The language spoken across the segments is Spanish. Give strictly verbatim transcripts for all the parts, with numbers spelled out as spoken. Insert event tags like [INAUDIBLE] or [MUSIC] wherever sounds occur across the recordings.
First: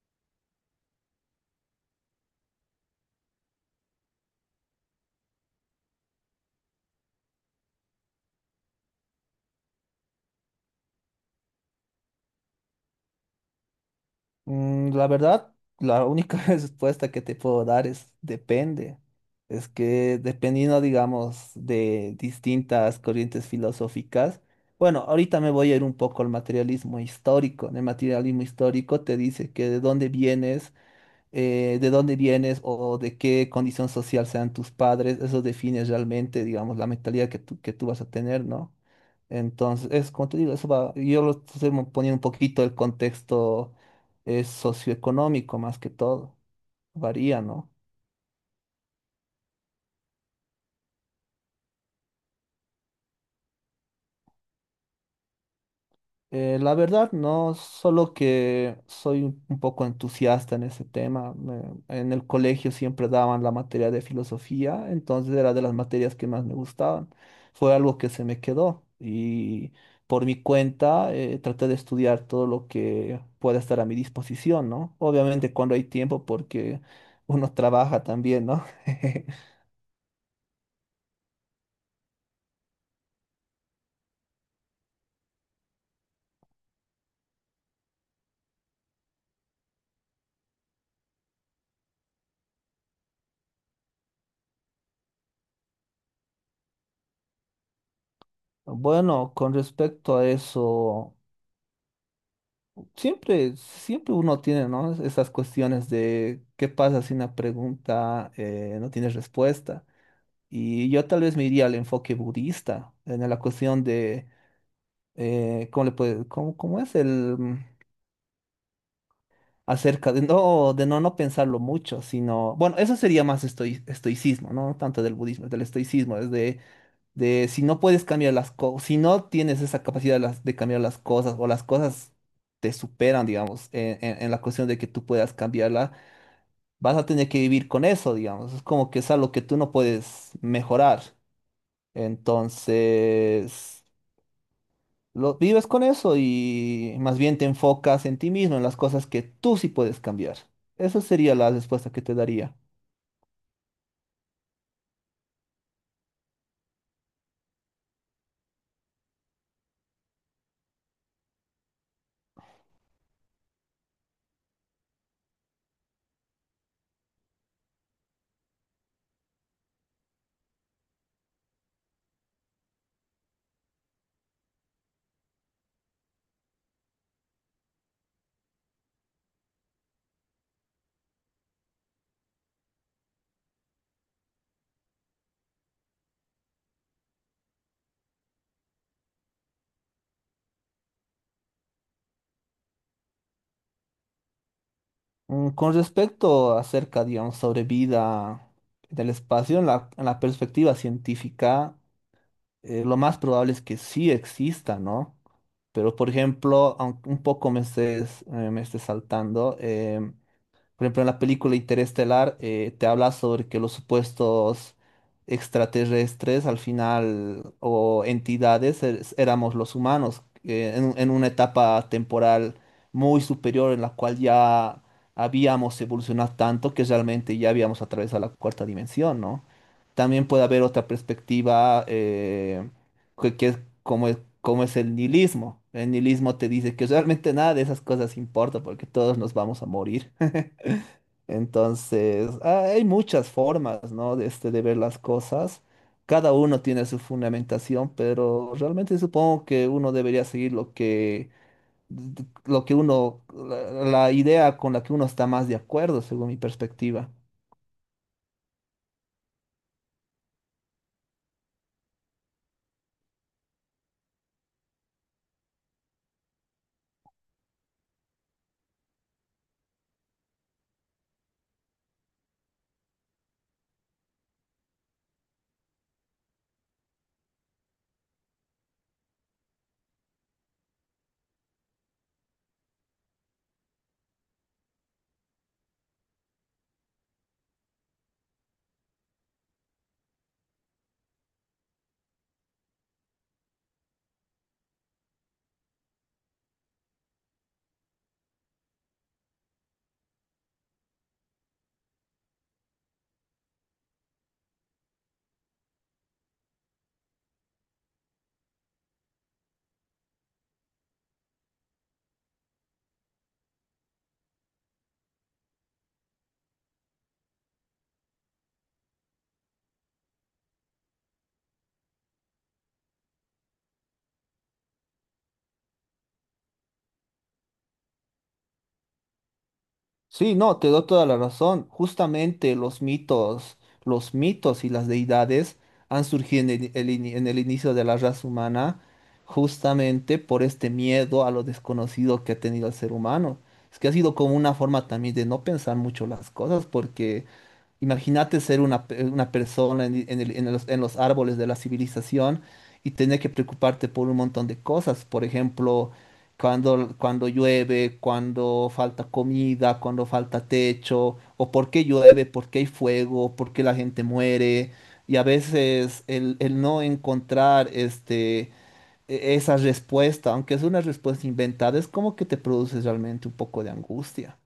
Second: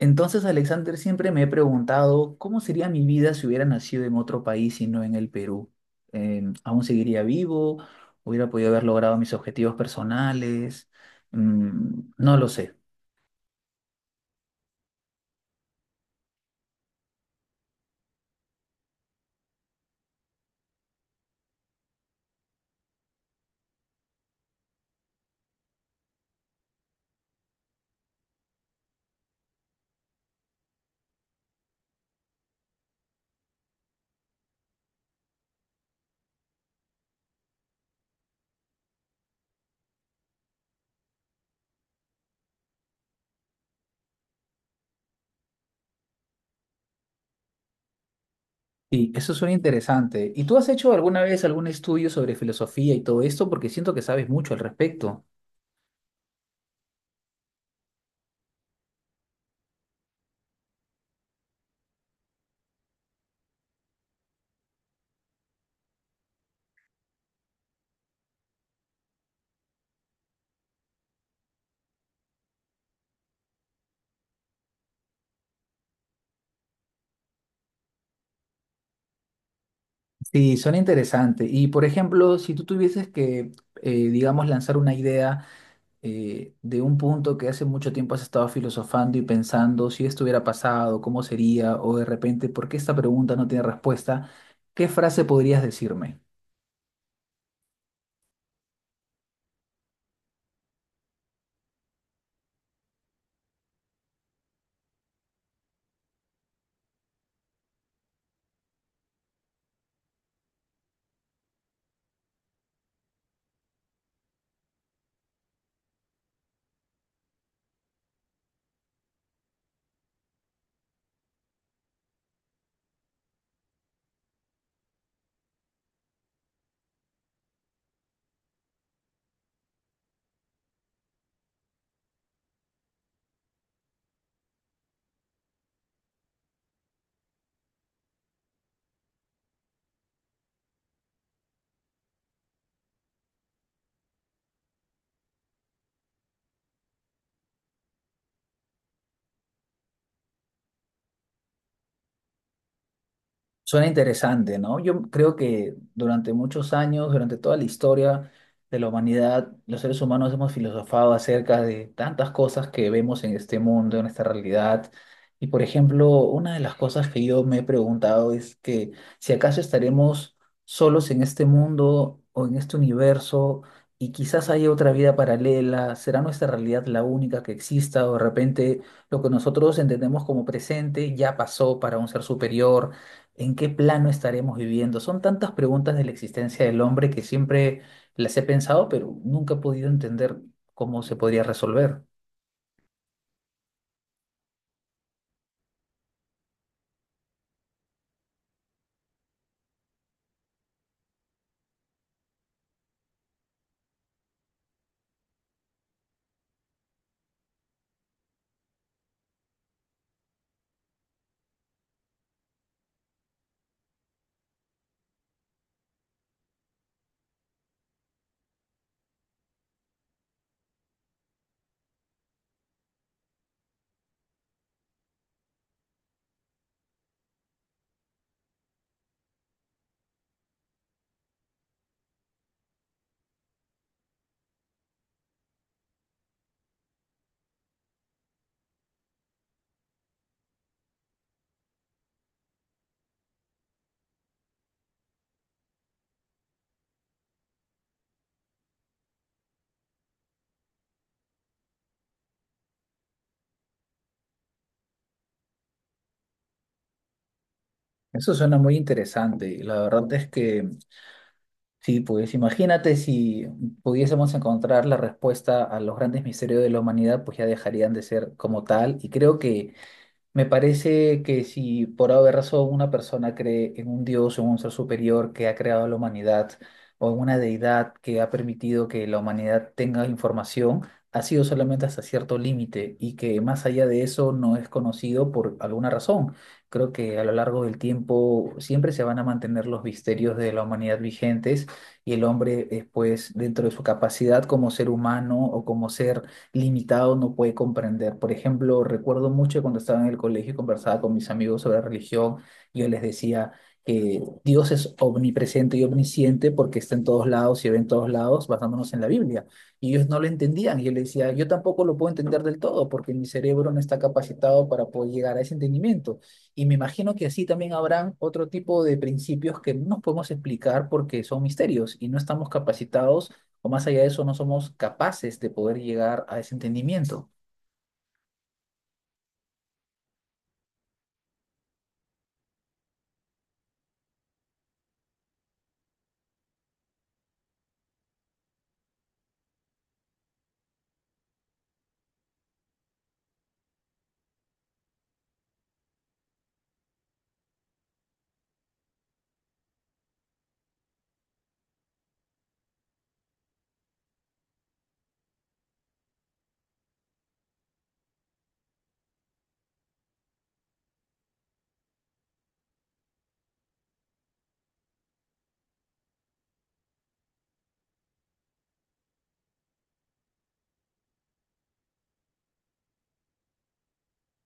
Entonces, Alexander, siempre me he preguntado cómo sería mi vida si hubiera nacido en otro país y no en el Perú. Em, ¿aún seguiría vivo? ¿Hubiera podido haber logrado mis objetivos personales? Mm, no lo sé. Mm, La verdad, la única [LAUGHS] respuesta que te puedo dar es depende. Es que dependiendo, digamos, de distintas corrientes filosóficas, bueno, ahorita me voy a ir un poco al materialismo histórico. En el materialismo histórico te dice que de dónde vienes eh, de dónde vienes o de qué condición social sean tus padres, eso define realmente, digamos, la mentalidad que tú, que tú vas a tener, ¿no? Entonces, es como te digo, eso va, yo lo estoy mo- poniendo un poquito el contexto eh, socioeconómico más que todo, varía, ¿no? Y eso suena interesante. ¿Y tú has hecho alguna vez algún estudio sobre filosofía y todo esto? Porque siento que sabes mucho al respecto. Eh, la verdad, no, solo que soy un un poco entusiasta en ese tema. me- en el colegio siempre daban la materia de filosofía, entonces era de las materias que más me gustaban. Fue algo que se me quedó y por mi cuenta eh, traté de estudiar todo lo que pueda estar a mi disposición, ¿no? Obviamente cuando hay tiempo porque uno trabaja también, ¿no? [LAUGHS] Sí, suena interesante. Y por ejemplo, si tú tuvieses que, eh, digamos, lanzar una idea eh, de un punto que hace mucho tiempo has estado filosofando y pensando si esto hubiera pasado, cómo sería, o de repente, ¿por qué esta pregunta no tiene respuesta? ¿Qué frase podrías decirme? Bueno, con respecto a eso. Siempre, siempre uno tiene, ¿no? Esas cuestiones de qué pasa si una pregunta eh, no tiene respuesta. Y yo tal vez me iría al enfoque budista, en la cuestión de eh, cómo le puede, cómo, cómo es el mm, acerca de no, de no, no pensarlo mucho, sino, bueno, eso sería más estoi- estoicismo, ¿no? Tanto del budismo, del estoicismo, es de de si no puedes cambiar las cosas, si no tienes esa capacidad de, las- de cambiar las cosas o las cosas te superan, digamos, en, en- en la cuestión de que tú puedas cambiarla, vas a tener que vivir con eso, digamos. Es como que es algo que tú no puedes mejorar. Entonces, lo, vives con eso y más bien te enfocas en ti mismo, en las cosas que tú sí puedes cambiar. Esa sería la respuesta que te daría. Suena interesante, ¿no? Yo creo que durante muchos años, durante toda la historia de la humanidad, los seres humanos hemos filosofado acerca de tantas cosas que vemos en este mundo, en esta realidad. Y por ejemplo, una de las cosas que yo me he preguntado es que si acaso estaremos solos en este mundo o en este universo y quizás haya otra vida paralela, ¿será nuestra realidad la única que exista o de repente lo que nosotros entendemos como presente ya pasó para un ser superior? ¿En qué plano estaremos viviendo? Son tantas preguntas de la existencia del hombre que siempre las he pensado, pero nunca he podido entender cómo se podría resolver. Mm, Con respecto acerca, digamos, sobre vida en el espacio, en la, en la perspectiva científica, eh, lo más probable es que sí exista, ¿no? Pero, por ejemplo, aunque un poco me estés, eh, me esté saltando, em, por ejemplo, en la película Interestelar eh, te habla sobre que los supuestos extraterrestres al final o entidades er- éramos los humanos eh, en, un- en una etapa temporal muy superior en la cual ya habíamos evolucionado tanto que realmente ya habíamos atravesado la cuarta dimensión, ¿no? También puede haber otra perspectiva eh, que, que es como, es- como es el nihilismo. El nihilismo te dice que realmente nada de esas cosas importa porque todos nos vamos a morir. Entonces, ah, hay muchas formas, ¿no? De, este, de ver las cosas. Cada uno tiene su fundamentación, pero realmente supongo que uno debería seguir lo que, lo que uno, la la idea con la que uno está más de acuerdo, según mi perspectiva. Eso suena muy interesante. La verdad es que sí, pues imagínate si pudiésemos encontrar la respuesta a los grandes misterios de la humanidad, pues ya dejarían de ser como tal. Y creo que me parece que si por alguna razón una persona cree en un Dios o en un ser superior que ha creado a la humanidad o en una deidad que ha permitido que la humanidad tenga información, ha sido solamente hasta cierto límite y que más allá de eso no es conocido por alguna razón. Creo que a lo largo del tiempo siempre se van a mantener los misterios de la humanidad vigentes y el hombre después, dentro de su capacidad como ser humano o como ser limitado no puede comprender. Por ejemplo, recuerdo mucho cuando estaba en el colegio y conversaba con mis amigos sobre religión, yo les decía que Dios es omnipresente y omnisciente porque está en todos lados y ve en todos lados basándonos en la Biblia. Y ellos no lo entendían. Y yo les decía, yo tampoco lo puedo entender del todo porque mi cerebro no está capacitado para poder llegar a ese entendimiento. Y me imagino que así también habrán otro tipo de principios que no nos podemos explicar porque son misterios y no estamos capacitados o más allá de eso no somos capaces de poder llegar a ese entendimiento. Sí, no, te doy toda la razón. Justamente los mitos, los mitos y las deidades han surgido en el, el ini- en el inicio de la raza humana, justamente por este miedo a lo desconocido que ha tenido el ser humano. Es que ha sido como una forma también de no pensar mucho las cosas, porque imagínate ser una, pe- una persona en, en el- en los, en los árboles de la civilización y tener que preocuparte por un montón de cosas. Por ejemplo, cuando, cuando llueve, cuando falta comida, cuando falta techo, o por qué llueve, por qué hay fuego, por qué la gente muere. Y a veces el, el no encontrar este, e- esa respuesta, aunque es una respuesta inventada, es como que te produce realmente un poco de angustia.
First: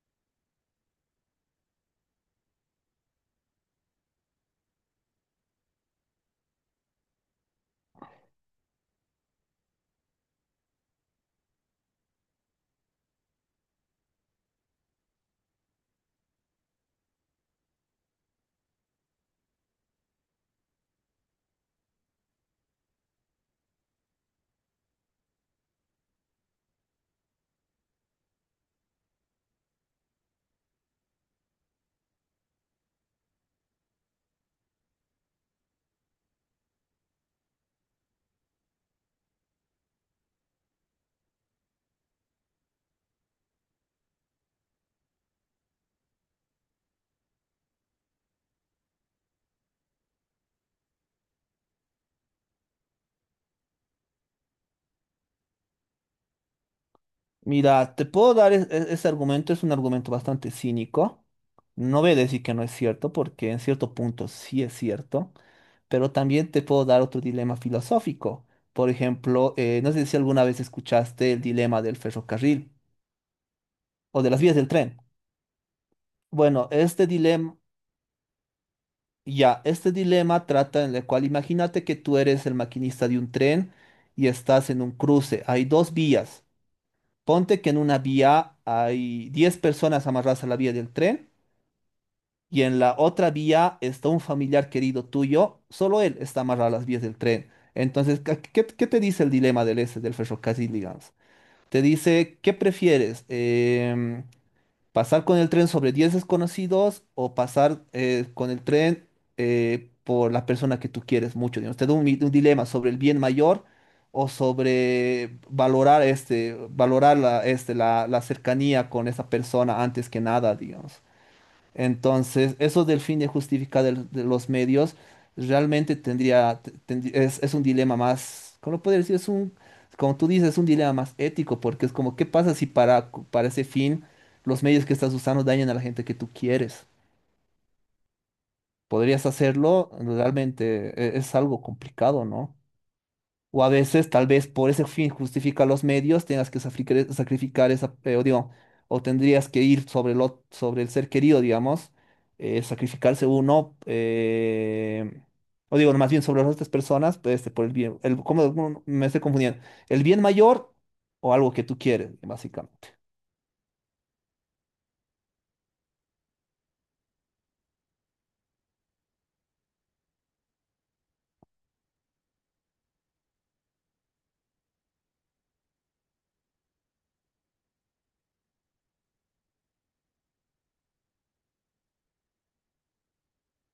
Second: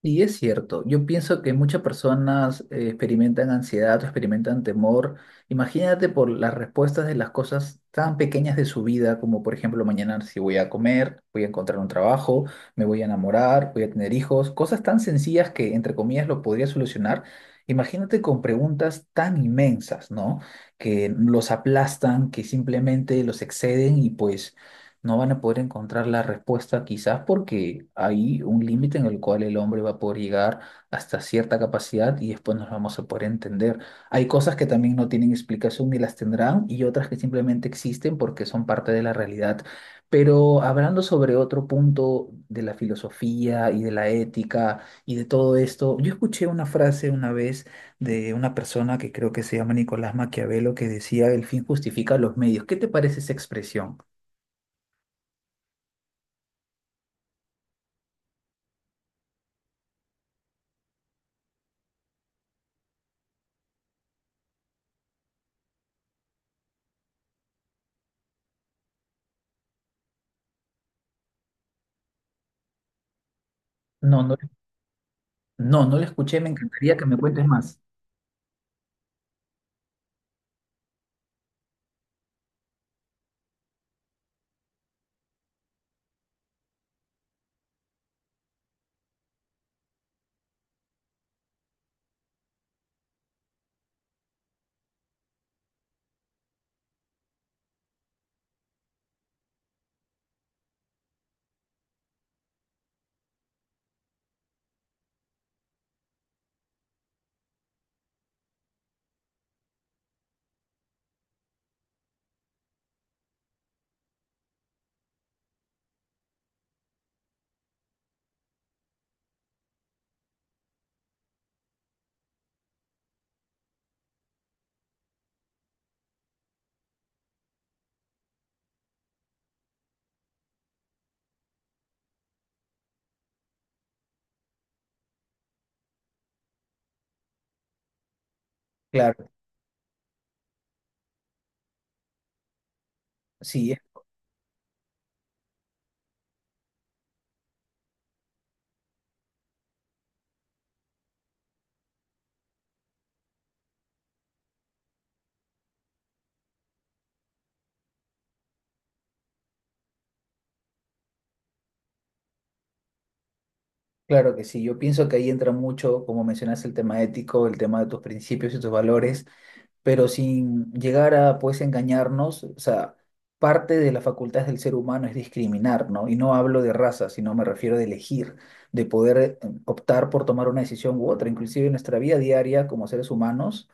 Y es cierto, yo pienso que muchas personas eh, experimentan ansiedad o experimentan temor. Imagínate por las respuestas de las cosas tan pequeñas de su vida, como por ejemplo mañana si voy a comer, voy a encontrar un trabajo, me voy a enamorar, voy a tener hijos, cosas tan sencillas que entre comillas lo podría solucionar. Imagínate con preguntas tan inmensas, ¿no? Que los aplastan, que simplemente los exceden y pues no van a poder encontrar la respuesta quizás porque hay un límite en el cual el hombre va a poder llegar hasta cierta capacidad y después nos vamos a poder entender. Hay cosas que también no tienen explicación ni las tendrán y otras que simplemente existen porque son parte de la realidad. Pero hablando sobre otro punto de la filosofía y de la ética y de todo esto, yo escuché una frase una vez de una persona que creo que se llama Nicolás Maquiavelo que decía el fin justifica los medios. ¿Qué te parece esa expresión? Mira, te puedo dar es- es- ese argumento, es un argumento bastante cínico. No voy a decir que no es cierto, porque en cierto punto sí es cierto, pero también te puedo dar otro dilema filosófico. Por ejemplo, eh, no sé si alguna vez escuchaste el dilema del ferrocarril No, o de no. las vías del tren. No, no la escuché, me Bueno, encantaría que este me cuentes dilema, más. ya, este dilema trata en el cual imagínate que tú eres el maquinista de un tren y estás en un cruce. Hay dos vías. Ponte que en una vía hay diez personas amarradas a la vía del tren y en la otra vía está un familiar querido tuyo, solo él está amarrado a las vías del tren. Entonces, ¿qué, qué- qué te dice el dilema del este, del ferrocarril, digamos? Te dice, ¿qué prefieres? Em, ¿pasar con el tren sobre diez desconocidos o pasar eh, con el tren eh, por la persona que tú quieres mucho? Digamos, te da un, mi- un dilema sobre el bien mayor o sobre valorar, este, valorar la, este, la, la cercanía con esa persona antes que nada, digamos. Entonces, eso del fin de justificar el- de los medios realmente tendría, te- tendrí- es, es un dilema más, ¿cómo lo puedo decir? Es un, como tú dices, es un dilema más ético, porque es como, ¿qué pasa si para, para ese fin los medios que estás usando dañan a la gente que tú quieres? ¿Podrías Claro, hacerlo? Realmente e- es algo complicado, ¿no? O a sí, es- veces, tal vez por ese fin justifica los medios, tengas que safricar- sacrificar esa, eh, o digo, o tendrías que ir sobre el, ot- sobre el ser querido, digamos, eh, sacrificarse uno, eh, o digo, más bien sobre las otras personas, pues, este, por el bien, el, ¿cómo cómo me estoy confundiendo? ¿El bien mayor o algo que tú quieres, básicamente? claro que sí. Yo pienso que ahí entra mucho, como mencionaste, el tema ético, el tema de tus principios y tus valores, pero sin llegar a pues engañarnos, o sea, parte de las facultades del ser humano es discriminar, ¿no? Y no hablo de raza, sino me refiero de elegir, de poder eh, optar por tomar una decisión u otra, inclusive en nuestra vida diaria como seres humanos.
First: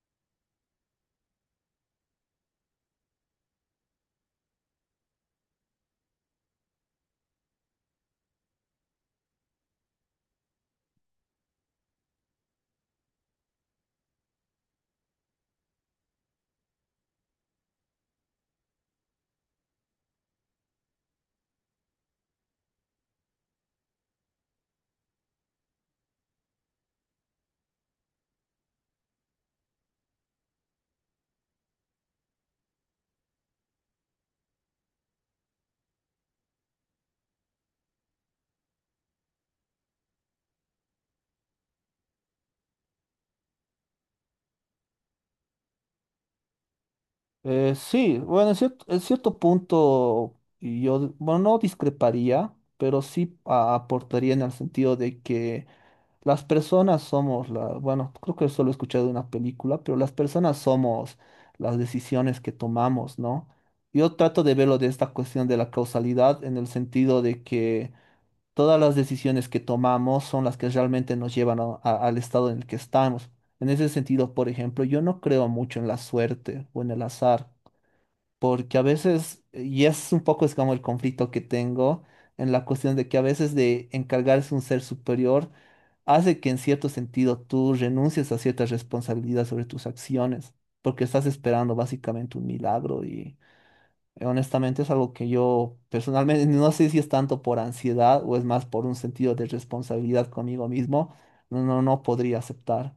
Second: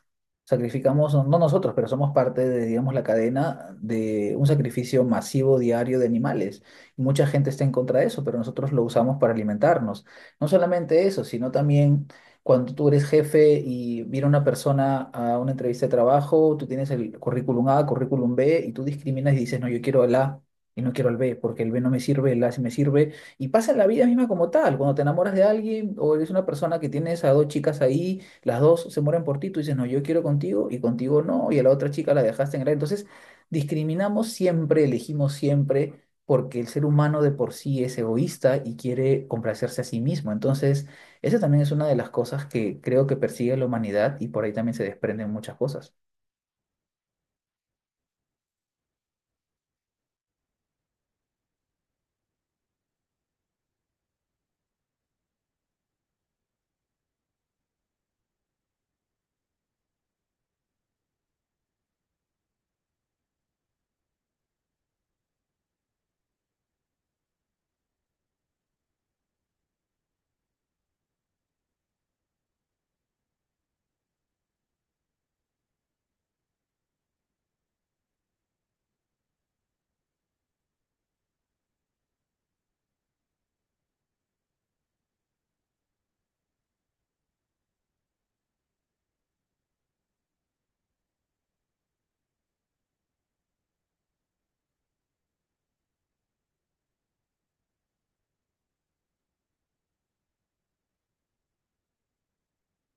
Sacrificamos, no, no nosotros, pero somos parte de, digamos, la cadena de un sacrificio masivo diario de animales. Mucha gente está en contra de eso, pero nosotros lo usamos para alimentarnos. No solamente eso, sino también cuando tú eres jefe y viene una persona a una entrevista de trabajo, tú tienes el currículum A, currículum B, y tú discriminas y dices, no, yo quiero el A y no quiero el B, porque el B no me sirve, el A sí me sirve. Y pasa en la vida misma como tal. Cuando te enamoras de alguien o eres una persona que tienes a dos chicas ahí, las dos se mueren por ti, tú dices, no, yo quiero contigo y contigo no, y a la otra chica la dejaste en el A. Entonces, discriminamos siempre, elegimos siempre, porque el ser humano de por sí es egoísta y quiere complacerse a sí mismo. Entonces, esa también es una de las cosas que creo que persigue la humanidad y por ahí también se desprenden muchas cosas. Eh, sí, bueno, en cierto, en cierto punto yo, bueno, no discreparía, pero sí a- aportaría en el sentido de que las personas somos la, bueno, creo que solo he escuchado de una película, pero las personas somos las decisiones que tomamos, ¿no? Yo trato de verlo de esta cuestión de la causalidad en el sentido de que todas las decisiones que tomamos son las que realmente nos llevan a- a- al estado en el que estamos. En ese sentido, por ejemplo, yo no creo mucho en la suerte o en el azar, porque a veces, y es un poco es como el conflicto que tengo en la cuestión de que a veces de encargarse un ser superior, hace que en cierto sentido tú renuncies a ciertas responsabilidades sobre tus acciones, porque estás esperando básicamente un milagro y eh, honestamente es algo que yo personalmente [LAUGHS] no sé si es tanto por ansiedad o es más por un sentido de responsabilidad conmigo mismo, no, no, no podría aceptar.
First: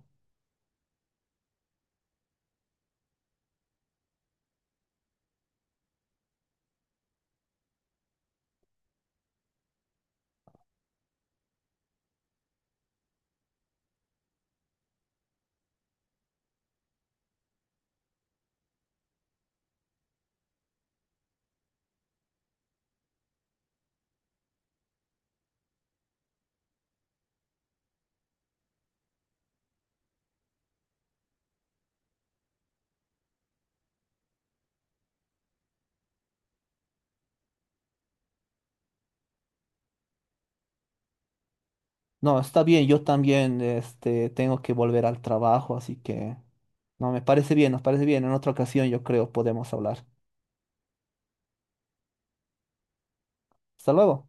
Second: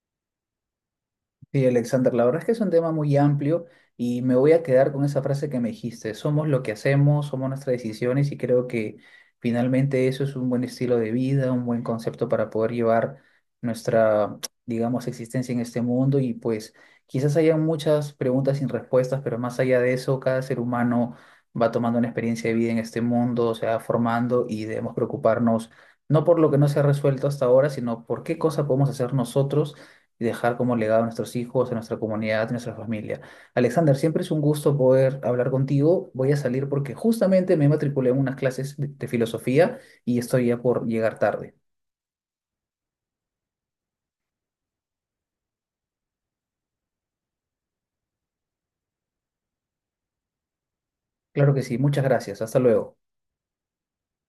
Sí, Alexander, la verdad es que es un tema muy amplio y me voy a quedar con esa frase que me dijiste, somos lo que hacemos, somos nuestras decisiones y creo que finalmente eso es un buen estilo de vida, un buen concepto para poder llevar nuestra, digamos, existencia en este mundo y pues quizás haya muchas preguntas sin respuestas, pero más allá de eso, cada ser humano va tomando una experiencia de vida en este mundo, se va formando y debemos preocuparnos no por lo que no se ha resuelto hasta ahora, sino por qué cosa podemos hacer nosotros y dejar como legado a nuestros hijos, a nuestra comunidad, a nuestra familia. Alexander, siempre es un gusto poder hablar contigo. Voy a salir porque justamente me matriculé en unas clases de de filosofía y estoy ya por llegar tarde. No, está bien, yo también este, tengo que volver al trabajo, así que no, me parece bien, nos parece bien. En otra ocasión yo creo podemos hablar. Claro que sí, muchas gracias. Hasta luego. Hasta luego.